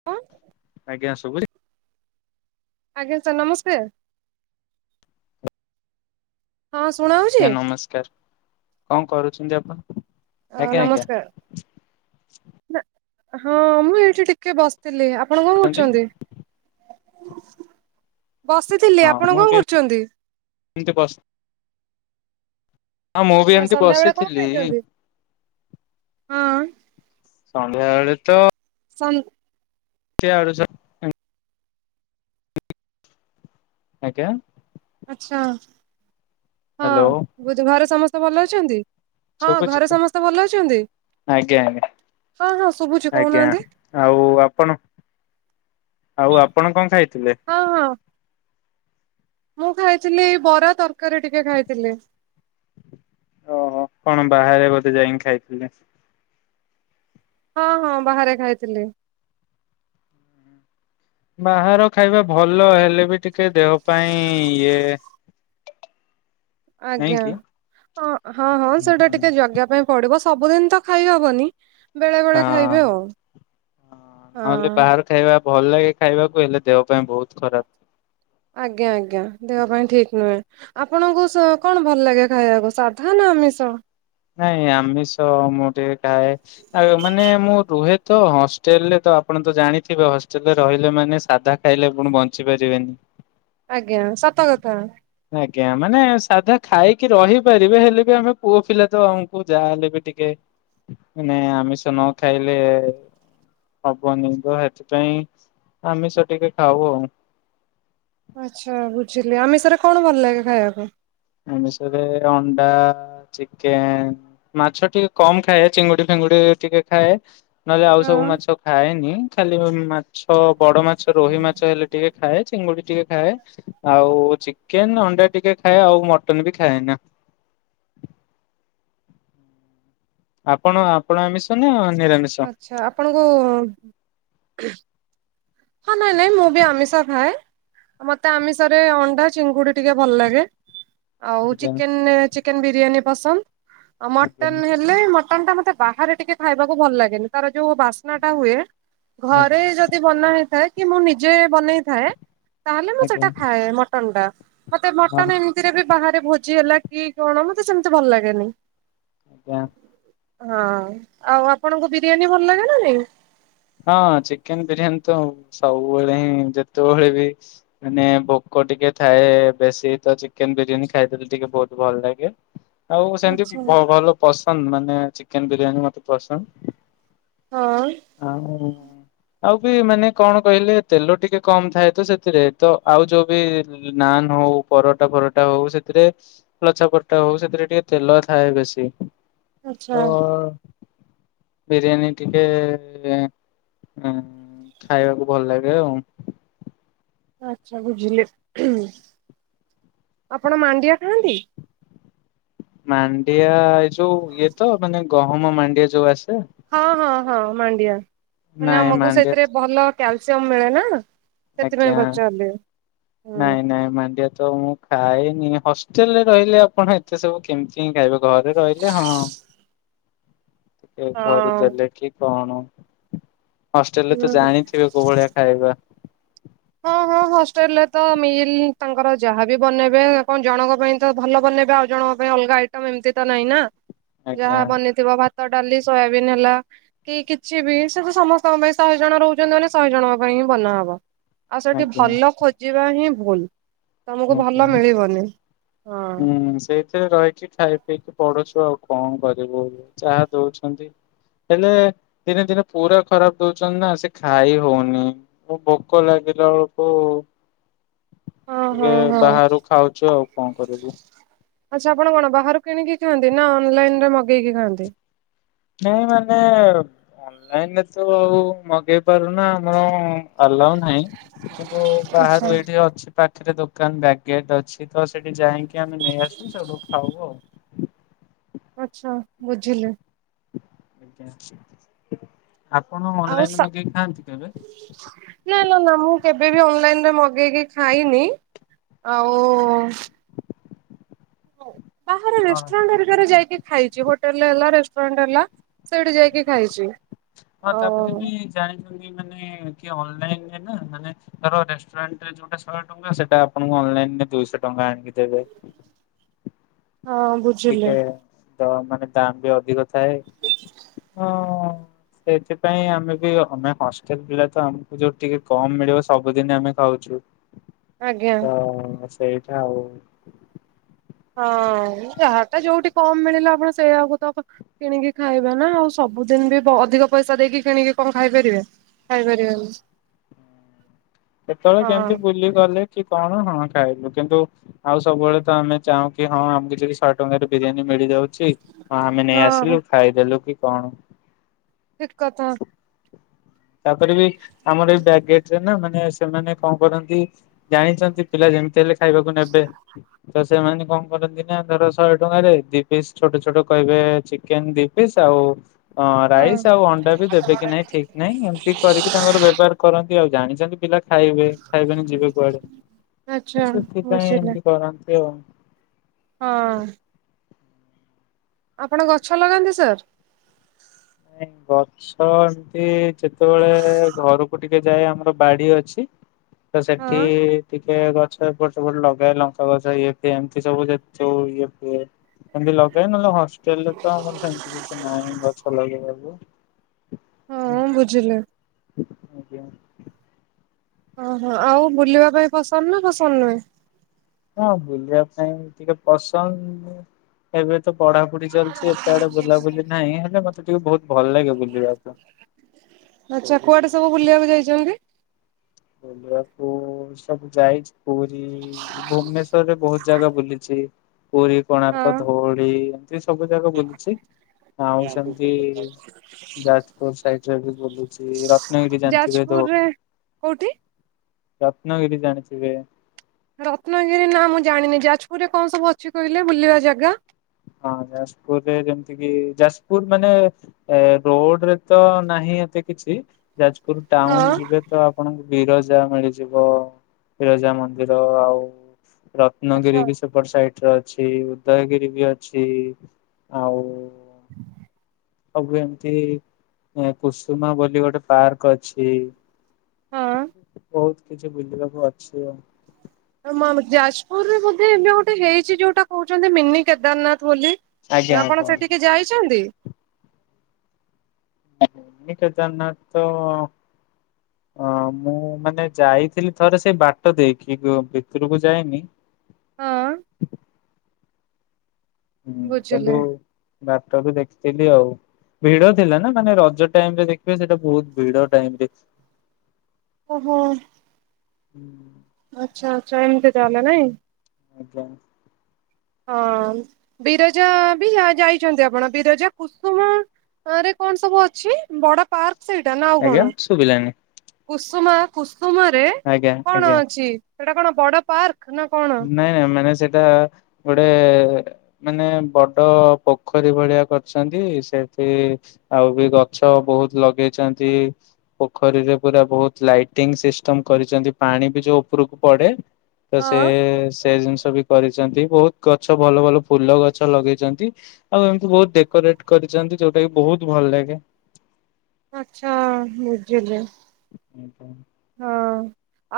[unintelligible] ଆଜ୍ଞା ସବୁଛି? ଆଜ୍ଞା ସାର୍ ନମସ୍କାର। ହଁ ଶୁଣଉ [unintelligible] ନମସ୍କାର। କଣ କରୁଛନ୍ତି ଆପଣ? ହ ଆଜ୍ଞା ଆଜ୍ଞା ନମସ୍କାର। [unintelligible] ହଁ ମୁଁ ଏଇଠି ଟିକେ ବସିଥିଲି। ଆପ ଆପଣ କଣ କରୁଛନ୍ତି? ବସିଥିଲି ହଁ ଆପଣ ମୁଁ କଣ ବି କରୁଛନ୍ତି? [unintelligible] ହଁ ମୁଁ ବି ଆଚ୍ଛା ଏମିତି ସନ୍ଧ୍ୟା ବେଳେ କଣ ବସିଥିଲି ଖାଇଛନ୍ତି? ହଁ। ସନ୍ଧ୍ୟାବେଳେ ତ [unintelligible] [unintelligible] ଆଜ୍ଞା? ଆଛା, ହଁ, ହ୍ୟାଲୋ ବୋଧୁ [unintelligible] ସମସ୍ତେ ଭଲ ଅଛନ୍ତି? ହଁ ଶୁଭୁଚି ତ ଘରେ ସମସ୍ତେ ଭଲ ଅଛନ୍ତି? ଆଜ୍ଞା ଆଜ୍ଞା ହଁ ହଁ ଶୁଭୁଛି, ଆଜ୍ଞା କହୁନାହାନ୍ତି? ଆଉ ଆପଣ, ଆଉ ଆପଣ କଣ ଖାଇଥିଲେ? ହଁ ହଁ। ମୁଁ ଖାଇଥିଲି ଏଇ ବରା ତରକାରୀ ଟିକେ ଖାଇଥିଲି। ଓହୋ। କଣ ବାହାରେ ବୋଧେ ଯାଇକି ଖାଇଥିଲେ? ହଁ ହଁ ବାହାରେ ଖାଇଥିଲି। ବାହାର ଖାଇବା ଭଲ ହେଲେ ବି ଟିକେ ଦେହ ପାଇଁ ଇଏ। ନାଇଁ ଆଜ୍ଞା, କି? ହଁ ହଁ ହଁ ସେଟା ଟିକେ ଜଗିବା ପାଇଁ ପଡିବ, ସବୁଦିନ ତ ଖାଇ ହବନି। ବେଳେ ବେଳେ ହଁ। ଖାଇବି ଆଉ, ହଁ। ସେଇବା ଖାଇବା ଭଲ ଲାଗେ ଖାଇବାକୁ ହେଲେ ଦେହ ପାଇଁ ବହୁତ ଖରାପ। ଆଜ୍ଞା ଆଜ୍ଞା ଦେହ ପାଇଁ ଠିକ ନୁହେଁ। ଆପଣଙ୍କୁ ସ କଣ ଭଲ ଲାଗେ ଖାଇବାକୁ ସାଧା ନା ଆମିଷ? ନାଇଁ ଆମିଷ ମୁଁ ଟିକେ ଖାଏ। ଆ- ମାନେ ମୁଁ ରୁହେ ତ ହଷ୍ଟେଲରେ ତ ଆପଣ ତ ଜାଣିଥିବେ ହଷ୍ଟେଲରେ ରହିଲେ ମାନେ ସାଧା ଖାଇଲେ ପୁଣି ବଞ୍ଚି ପାରିବେନି। ଆଜ୍ଞା -ସତ କଥା। ଆଜ୍ଞା ମାନେ ସାଧା ଖାଇକି ରହିପାରିବେ ହେଲେ ବି ଆମେ ପୁଅ ପିଲା ତ ଆମକୁ ଯାହାହଲେ ବି ଟିକେ ମାନେ ଆମିଷ ନ ଖାଇଲେ ହବନି ତ ଏଥିପାଇଁ ଆମିଷ ଟିକେ ଖାଉ ଆଉ। ଆଚ୍ଛା ବୁଝିଲି ଆମିଷରେ କଣ ଭଲ ଲାଗେ ଖାଇବା ପାଇଁ? ଆମିଷରେ ଅଣ୍ଡା ଚିକେନ୍, ମାଛ ଟିକେ କମ୍ ଖାଏ ଚିଙ୍ଗୁଡି ଫିଙ୍ଗୁଡି ଟିକେ ଖାଏ। ନହେଲେ ଆଉ ସବୁ ହଁ ମାଛ ଖାଏନି ଖାଲି ଉଁ-ମା ମାଛ ବଡ ମାଛ ରୋହି ମାଛ ହେଲେ ଟିକେ ଖାଏ ଚିଙ୍ଗୁଡି ଟିକେ ଖାଏ। ଆଉ ଚିକେନ୍, ଅଣ୍ଡା ଟିକେ ଖାଏ ଆଉ ମଟନ୍ ବି ଖାଏ ନା। ଆପଣ- ଆପଣ ଆମିଷ ନା ନିରାମିଷ? ଆଛା ଆପଣଙ୍କୁ ହଁ [unintelligible] ମୁଁ ବି ଆମିଷ ଖାଏ। ମତେ ଆମିଷରେ ଅଣ୍ଡା, ଚିଙ୍ଗୁଡି ଟିକେ ଭଲ ଲାଗେ। ଆଉ ଆଜ୍ଞା ଚିକେନେ- ଚିକେନ୍ ବିରିୟାନୀ ପସନ୍ଦ୍ ଆଉ ଆଜ୍ଞା ମଟନ୍ ହେ ହେଲେ ମଟନ୍ ଟା ମତେ ବାହାରେ ଟିକେ ଖାଇବାକୁ ଭଲ ଲାଗେନି ତାର ଯଉ ବାସ୍ନା ଟା ହୁଏ ଆଜ୍ଞା ଘରେ ଯଦି ବନା ହେଇଥାଏ କି ମୁଁ ନିଜେ ବନେଇଥାଏ ତାହେଲେ ମୁଁ ଆଜ୍ଞା ସେଟା ଖାଏ ମଟନ୍ ଟା ମତେ ହଁ ମଟନ୍ ଏମ୍ ସେରେ ବି ବାହାରେ ଭୋଜି ହେଲା କି କଣ ମତେ ସେମିତି ଭଲ୍ ଲାଗେନି। ଜ୍ଞା। ହଁ ଆଉ ଆପଣଙ୍କୁ ବିରିୟାନୀ ଭଲ୍ ଲାଗେ ନା ନାଇଁ? ହଁ ଚିକେନ୍ ବିରିୟାନୀ ତ ସବୁବେଳେ ହିଁ ଯେତେବେଳେ ବି ମାନେ ଭୋକ ଟିକେ ଥାଏ ବେଶୀ ତ ଚିକେନ୍ ବିରିୟାନୀ ଖାଇଦେଲେ ଟିକେ ବହୁତ୍ ଭଲ ଲାଗେ। ଆଉ ଆଚ୍ଛା। ସେମିତି ଭ-ଭଲ ପସନ୍ଦ୍ ମାନେ ଚିକେନ୍ ବିରିୟାନୀ ମତେ ପସନ୍ଦ୍। ହଁ। [unintelligible] ଆଉ ବି ମାନେ କଣ କହିଲେ ତେଲ ଟିକେ କମ୍ ଥାଏ ତ ସେଥିରେ ତ ଆଉ ଯଉ ବି ନାନ୍ ହଉ ପରଟା ଫରଟା ହଉ ସେଥିରେ ଲଛା ପରଟା ହଉ ସେଥିରେ ଟିକେ ତେଲ ଥାଏ ବେଶୀ। ଆଚ୍ଛା ତ ବିରିୟାନୀ ଟିକେ ଏଁ- ଖାଇବାକୁ ଭଲ ଲାଗେ ଆଉ। ଆଚ୍ଛା ବୁଝିଲି -ଆପଣ ମାଣ୍ଡିଆ ଖାଆନ୍ତି? ମାଣ୍ଡିଆ ଏ ଯଉ ଇଏ ତ ମାନେ ଗହମ ମାଣ୍ଡିଆ ଯଉ ଆସେ? ହଁ- ହଁ -ହଁ ମାଣ୍ଡିଆ ମାନେ ନାଇଁ ଆମକୁ ମାଣ୍ଡିଆ ତ ସେଥିରେ ଭଲ କ୍ୟାଲସିୟମ ମିଳେ ନା। ଆଜ୍ଞା ସେଥିପାଇଁ ପଚାରିଲି। ହଁ ନାଇଁ ନାଇଁ ମାଣ୍ଡିଆ ତ ମୁଁ ଖାଇନି ହଷ୍ଟେଲ୍ ରେ ତ ରହିଲେ ଆପଣ ଏତେ ସବୁ କେମିତି ହିଁ ଖାଇବ ଘରେ ରହିଲେ ହଁ ଟିକେ ଘରୁ ହଁ ଦେଲେ କି କଣ ହଷ୍ଟେଲ୍ ରେ ତ ହୁଁ। ଜାଣିଥିବ କଉଭଳିଆ ଖାଇବା। ହଁ- ହଁ। ହଷ୍ଟେଲ୍ ରେ ତ ମିଲ୍ ତାଙ୍କର ଯାହାବି ବନେଇବେ କଣ ଜଣଙ୍କ ପାଇଁ ତ ଭଲ ବନେଇବେ ଆଉ ଜଣଙ୍କ ପାଇଁ ଅଲଗା ଆଇ ଟମ୍ ଏମତି ତ ନାହିଁ ନା ଆଜ୍ଞା ଯାହା ବନିଥିବ ଭାତ, ଡାଲି, ସୋୟାବିନ୍ ହେଲା କି କିଛି ବି ସେତ ସମସ୍ତଙ୍କ ପାଇଁ ଶହେ ଜଣ ରହୁଚନ୍ତି ମାନେ ଶହେ ଜଣଙ୍କ ପାଇଁ ହିଁ ବନା ହବ। ଆଉ ସେଠି ଆଜ୍ଞା ଭଲ ଖୋଜିବାହିଁ ଭୁଲ୍ ତମକୁ ଭଲ ଆଜ୍ଞା ମିଳିବନି ହଁ। ହୁଁ ସେ ସେ ରହିକି ଖାଇ ପିଇକି ପଢୁଛୁ ଆଉ କଣ କରିବୁ ଯାହା ଦଉଛନ୍ତି। ହେଲେ ଦିନେ ଦିନେ ପୁରା ଖରାପ୍ ଦଉଛନ୍ତିନା ସେ ଖାଇ ହଉନି। ମୋ ଭୋକ ଲାଗିଲା ବେଳକୁ ହଁ ଟିକେ ହଁ ହଁ ବାହାରୁ ଖାଉଚୁ ଆଉ କଣ କରିବୁ? ଆଚ୍ଛା, ଆପଣ କଣ ବାହାରୁ କିଣିକି ଖାଆନ୍ତି ନା ଅନଲାଇନରେ ମଗେଇକି ଖାଆନ୍ତି? ନାଇଁ ମାନେ ଅନଲାଇନରେତ ଆଉ ମଗେଇ ପାରୁନା ଆମର ଆଲାଉ ନାହିଁ କିନ୍ତୁ ଆଚ୍ଛା ବାହାରୁ ଏଇଠି ଅଛି ପାଖରେ ଦୋକାନ ବ୍ୟାଗେଟ ଅଛି ତସେଠି ଯାଇକି ଆମେ ନେଇ ଆସୁ ସେଇଠୁ ଖାଉ ଆଉ। ଆଚ୍ଛା ବୁଝିଲି। ଆଜ୍ଞା ଆପଣ ଆଉ ଅନଲାଇନରେ ସା ମଗେଇ ଖାଆନ୍ତି କେବେ? ନା ନା ନା ମୁଁ କେବେବି ଅନଲାଇନରେ ମଗେଇକି ଖାଇନି ଆଉ ବାହାର କଣ? ରେଷ୍ଟ୍ରୁରାଣ୍ଡ ରେ ଯାଇକି ଖାଇଛି ହୋଟେଲରେ ହେଲା ରେଷ୍ଟୁରାଣ୍ଡ ହେଲା ସେଇଠି ଯାଇକି ଖାଇଛି। ହଁ ଓ। ତାପରେବି ଜାଣିଛନ୍ତି ମାନେକି ଅନଲାଇନରେ ନା ମାନେ ଧର ରେଷ୍ଟୁରାଣ୍ଟରେ ଯୋଉଟା ଶହେ ଟଙ୍କା ସେଟା ଆପଣଙ୍କୁ ଅନଲାଇନରେ ଦୁଇଶହ ଟଙ୍କା ଆଣିକି ଦେବେ ହଁ ବୁ ଟିକେ ତ ମାନେ ଦାମବି ଅଧିକ ଥାଏ ହ ସେଥିପାଇଁ ଆମେବି ଆମେ ହଷ୍ଟେଲ ପିଲାତ ଆମକୁ ଯୋଉ ଟିକେ କମ୍ ମିଳିବ ସବୁଦିନ ଆମେ ଖାଉଛୁ ଆଜ୍ଞା ତ ସେଇଟା ଆଉ। ହଁ ଯାହାତ ଯୋଉଠି କମ୍ ମିଳିଲା ଆପଣ ସେଇଆକୁ ତ କିଣିକି ଖାଇବାନା ଆଉ ସବୁଦିନବି ଅଧିକ ପଇସା ଦେଇକି କିଣିକି କଁ ଖାଇପାରିବେ? ଖାଇପାରିବାନି। ହୁଁ କେତେବେଳେ ହଁ କେମିତି ବୁଲିଗଲେକି କଣ ହଁ ଖାଇଲୁ କିନ୍ତୁ ଆଉ ସବୁବେଳେତ ଆମେ ଚାହୁଁକି ହଁ ଆମକୁ କିଛି ଶହେ ଟଙ୍କାରେ ବିରିୟାନୀ ମିଳିଯାଉଛି ହଁ ଆମେ ହଁ ନେଇଆସିଲୁ ଖାଇଦେଲୁ କି କଣ? ଠିକ୍ କଥା। ତାପରେବି ଆମର ଏଇ ବ୍ୟାକ୍ ଗେଟରେନା ମାନେ ସେମାନେ କଣ କରନ୍ତି ଜାଣିଛନ୍ତି ପିଲା ଯେମିତି ହେଲେ ଖାଇବାକୁ ନେବେ ତ ସେମାନେ କଣ କରନ୍ତିନା ଧର ଶହେ ଟଙ୍କାରେ ଦି ପିସ୍ ଛୋଟ ଛୋଟ କହିବେ ଚିକେନ୍ ଦି ପିସ୍ ଆଉ ହଁ, ରାଇସ୍ ଆଉ ଅଣ୍ଡାବି ଦେବେକି ନାଇଁ ଠିକ୍ ନାଇଁ ଏମିତି କରିକି ତାଙ୍କର ବେପର୍ କରନ୍ତି ଆଉ ଜାଣିଚନ୍ତି ପିଲା ଖାଇବେ ଖାଇବେନି ଯିବେ କୁଆଡ଼େ ଆଚ୍ଛା ସେଥିପାଇଁ ବୁଝିଲି। ଏମିତି କରନ୍ତି ଆଉ। ହଁ। ଆପଣ ଗଛ ଲଗାନ୍ତି ସାର୍? ନାଇଁ ଗ ଛ ଏମତି ଯେତେବେଳେ ଘରକୁ ଟିକେ ଯାଏ ଆମର ବାଡ଼ି ଅଛି ତ ହଁ ସେଠି ଟିକେ ଗଛ ଏପଟେ ସେପଟେ ଲଗାଏ ଲଙ୍କା ଗଛ ଇଏ ଫିଏ ଏମିତି ସବୁ ଯୋଉ ଇଏ ଫିଏ ଏମିତି ଲଗାଏ ନହେଲେ ହଷ୍ଟେଲରେତ ଆମର ସେମିତି କିଛି ନାହିଁ ଗଛ ଲଗେଇବାକୁ। ହୁଁ। ହଁ ବୁଝିଲେ। ଆଜ୍ଞା। ଓହୋ, ଆଉ ବୁଲିବା ପାଇଁ ପସନ୍ଦନା ପସନ୍ଦ ନୁହେଁ? ହଁ ବୁଲିବା ପାଇଁ ଟିକେ ପସନ୍ଦ। ଏବେ ତ ପଢାପଢି ଚାଲିଛି ଏତେ ଆଡେ ବୁଲାବୁଲି ନାହିଁ, ହେଲେ ମତେ ଟିକେ ବହୁତ ଭଲ ଲାଗେ ବୁଲିବାକୁ। ଆଚ୍ଛା କୁଆଡେ ସବୁ ବୁଲିବାକୁ ଯାଇଛନ୍ତି? ବକୁ ସବୁ ଯାଇଛି ପୁରୀ, ଭୁବନେଶ୍ଵରରେ ବହୁତ ଜାଗା ବୁଲିଛି। ପୁରୀ, କୋଣାର୍କ, ହଁ। ଧଉଳି ଏମିତି ସବୁ ଜାଗା ବୁଲିଛି, ଆଉ ସେମିତି ଯାଜପୁର ସାଇଡ ରେ ବି ବୁଲିଛି, ରତ୍ନାଗିରି ଜାଣିଥିବେ ତ? କଉଠି? ରତ୍ନଗିରି ଜାଣିଥିବେ। ରତ୍ନଗିରି ନା ମୁଁ ଜାଣିନି ଯାଜପୁରରେ କଣ ସବୁ ଅଛି କହିଲେ ବୁଲିବା ଜାଗା? ହଁ ଯାଜପୁରରେ ଯେମିତି କି ଯାଜପୁର ମାନେ ଏ ରୋଡରେ ତ ନାହିଁ ଏତେ କିଛି ଯାଜପୁର ଟାଉନ ହଁ ଯିବେ ତ ଆପଣଙ୍କୁ ବିରଜା ମିଳିଯିବ, ବିରଜା ମନ୍ଦିର ଆଉ ଆଚ୍ଛା। ରତ୍ନଗିରି ବି ସେପଟ ସାଇଟରେ ଅଛି, ଉଦୟଗିରି ବି ଅ ଛି ଆଉ ହଁ ସବୁ ଏମତି, କୁସୁମା ବୋଲି ଗୋଟେ ପାର୍କ ଅଛି। ହଁ। ବହୁତ କିଛି ବୁଝିବାକୁ ଅଛି ଆଉ। [unintelligible] ଯାଜପୁରରେ ବୋଧେ ଏବେ ଗୋଟେ ହେଇଛି ଯୋଉଟା କହୁଛନ୍ତି ମିନି କେଦାରନାଥ ବୋଲି? ଆଜ୍ଞା ଆପଣ ଆଜ୍ଞା। ସେଠିକି ଯାଇଛନ୍ତି? ମି କେଦାରନା ତ ହଁ ମୁଁ ମାନେ ଯାଇଥିଲି ଥରେ ସେ ବାଟ ଦେଇକି ଭିତରକୁ ଯାଇନି। ହଁ। ହୁଁ ବୁଝିଲେ। କିନ୍ତୁ ବାଟବି ଦେଖିଥିଲି ଆଉ ଭିଡ ଥିଲା ନା ମାନେ ରଜ ଟାଇମ ରେ ଦେଖିବେ ସେଇଟା ବହୁତ ଭିଡ ଟାଇମରେ ଓହୋ। ହୁଁ। ଆଚ୍ଛା ଆଛା, ଏମିତି ତାହାଲେ ନାଇଁ। ଆଜ୍ଞା। ହଁ ବିରଜା ବି ଯା ଯାଇଛନ୍ତି ଆପଣ ବିରଜା, କୁସୁମ! ଆ ରେ କଣ ସବୁ ଅଛି, ବଡ ପାର୍କ ସେଇଟା ନା ଆଉ ଆଜ୍ଞା କଣ? ଶୁଭିଲାନି କୁସୁମା କୁସୁମରେ ଆଜ୍ଞା କଣ ଆଜ୍ଞା। ଅଛି ସେଟା କଣ ବଡ ପାର୍କ ନା? କଣ? ନାଇଁ ମାନେ ସେଇଟା ଗୋଟେ ମାନେ ବଡ ପୋଖରୀ ଭଳିଆ କରିଛନ୍ତି, ସେଠି ଆଉ ବି ଗଛ ବହୁତ ଲଗେଇଛନ୍ତି। ପୋଖରୀରେ ପୁରା ବହୁତ ଲାଇଟିଙ୍ଗ ସିଷ୍ଟମ କରିଛନ୍ତି, ପାଣି ବି ଯୋଉ ଉପରକୁ ପଡେ ତ ସେ ହଁ। ସେ ଜିନିଷ ବି କରିଛନ୍ତି ବହୁତ ଗଛ ଭଲ ଭଲ ଫୁଲ ଗଛ ଲଗେଇଛନ୍ତି। ଆଉ ଏମିତି ବହୁତ ଡେକୋରେଟ କରିଛନ୍ତି, ଯୋଉଟା କି ବହୁତ ଭଲ ଲାଗେ। ଆଛା ବୁଝୁିଲି। ଉହୁଁ। ହଁ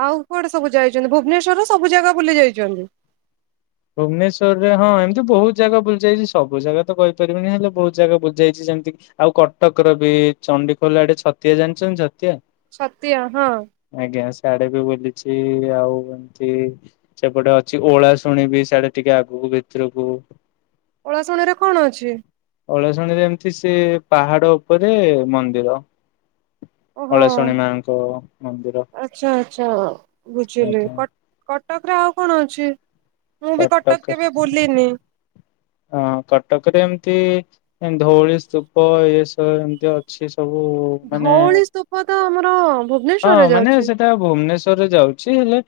ଆଉ କୁଆଡେ ସବୁ ଯାଇଛନ୍ତି, ଭୁବନେଶ୍ଵରରେ ସବୁ ଜାଗା ବୁଲି ଯାଇଛନ୍ତି? ଭୁବନେଶ୍ୱରରେ, ହଁ ଏମିତି ବହୁତ ଜାଗା ବୁଲିଯାଇଛି, ସବୁ ଜାଗା ତ କହିପାରିବିନି ହେଲେ ବହୁତ ଜାଗା ବୁଲିଯାଇଛି, ଯେମତି କି? ଆଉ କଟକର ବି ଚଣ୍ଡିଖୋଲା ଆଡେ ଛତିଆ ଜାଣିଛନ୍ତି ଛତିଆ? ଛତିଆ ହଁ। ଆଜ୍ଞା, ସିଆଡେ ବି ବୁଲିଛି ଆଉ ଏମତି ସେପଟେ ଅଛି ଓଳାଷ ଶୁଣିବି ସିଆଡେ ଟିକେ ଆଗକୁ ଭିତୁରୁକୁ। ଓଳାଶୁଣିରେ କଣ ଅଛି? ଓଳାଶୁଣୀରେ ଏମ୍ତି ସେ ପାହାଡ ଉପରେ ମନ୍ଦିର। ଓହୋ ଓଳଶୁଣୀମାଙ୍କ ମନ୍ଦିର ଆଜ୍ଞା। କଟକ୍ ରେ ଆଉ କଣ ଅଛି ମୁଁ ବି କଟକ କେବେ ବୁଲିନି? ହଁ କଟକରେ ଏମତି ଧୋଳି ସ୍ତୂପ ଏସବୁ ଏମତି ଅ ଛି ସବୁ ମାନେ ଧଉଳି ସ୍ତୂପ ତ ଆମର ହଁ ଭୁବନେଶ୍ଵରରେ ମାନେ ଯାଉଛି ସେ ଭୁବନେଶ୍ୱରରେ ଯାଉଛି ହେଲେ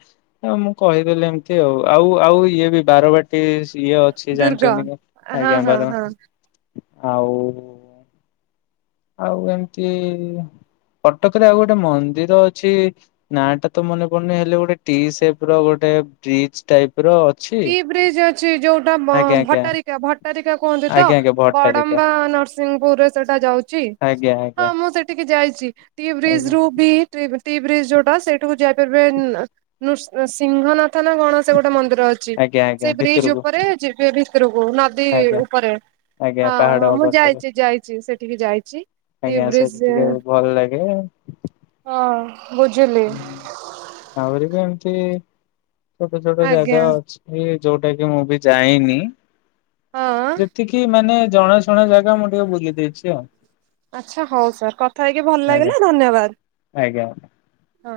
ଆ ମୁଁ କହିଦେଲି ଏମିତି ଆଉ ଆଉ ଆଉ ଇଏ ବି ବାରବା ଚି ଇଏ ଅଛି ଦୁର୍ଗା। ଜାଣିଛନ୍ତି କି ହଁ ଆଜ୍ଞା ହଁ ବାର ହଁ ଆଉ ଆଉ ଏମ୍ତି କଟକ୍ ରେ ଆଉ ଗୋଟେ ମନ୍ଦିର ଅଛି ନା ଟା ତ ମନେ ପଡୁନି ହେଲେ ଗୋଟେ ଟି ସେପ୍ ର ଗୋଟେ ବ୍ରିଜ୍ ଟାଇପ୍ ର। ଅଛି। ଟି ବ୍ରିଜ୍ ଅଛି ଯୋଉଟା ଆଜ୍ଞା ଆଜ୍ଞା ଭଟାରିକା ଭଟାରିକା କୁହନ୍ତି ତ? ଆଜ୍ଞା ଆଜ୍ଞା ଭଟ୍ଟାରିକା ବଡମ୍ବା ନସ୍ ସିଂପୁର୍ ରେ ସେଟା ଯାଉଚି ଆଜ୍ଞା ହଁ ଆଜ୍ଞା ମୁଁ ସେଠିକି ଯାଇଚି ଟିକେ ବ୍ରିଜ୍ ଆଜ୍ଞା। ରୁ ବି ଟି ବ୍ରିଜ୍ ଯୋଉଟା ସେଇଠୁକୁ ଯାଇପାରିବେ ନ୍ରୃ ସିଂହନାଥ ନା କଣ ସେ ଗୋଟେ ମନ୍ଦିର ଅଛି ଆଜ୍ଞା ଆଜ୍ଞା ସେଇ ବ୍ରିଜ ଭିତରକୁ ଉପରେ ଜେ ଭିତରକୁ ନଦୀ ଆଜ୍ଞା ଉପରେ ଆଜ୍ଞା ହଁ ପାହାଡ ହଁ ମୁଁ ପଛରେ ଯାଇଚି ଯାଇଚି ସେଠିକି ଯାଇ ଚି ଆଜ୍ଞା ସେଇଠି ଟିକେ ଭଲ୍ ଲାଗେ। ହଁ ବୁଝିଲି। ଆହୁରି ବି ଏମ୍ତି ଛୋଟ ଛୋଟ ଆଜ୍ଞା ଜାଗା ଅଛି। ଏ ଯୋଉଟା କି ମୁଁ ବି ଜାଇନି ହଁ। ଯେତିକି ମାନେ ଜଣା ଶୁଣ ଜାଗା ମୁଁ ଟିକେ ବୁଲି ଦେଇଚି ଆଉ। ଆଚ୍ଛା ହୋଉ ସାର୍ କଥା ହେଇକି ଭଲ ଆଜ୍ଞା ଲାଗିଲା ଆଜ୍ଞା। ଧନ୍ୟବାଦ ହଁ।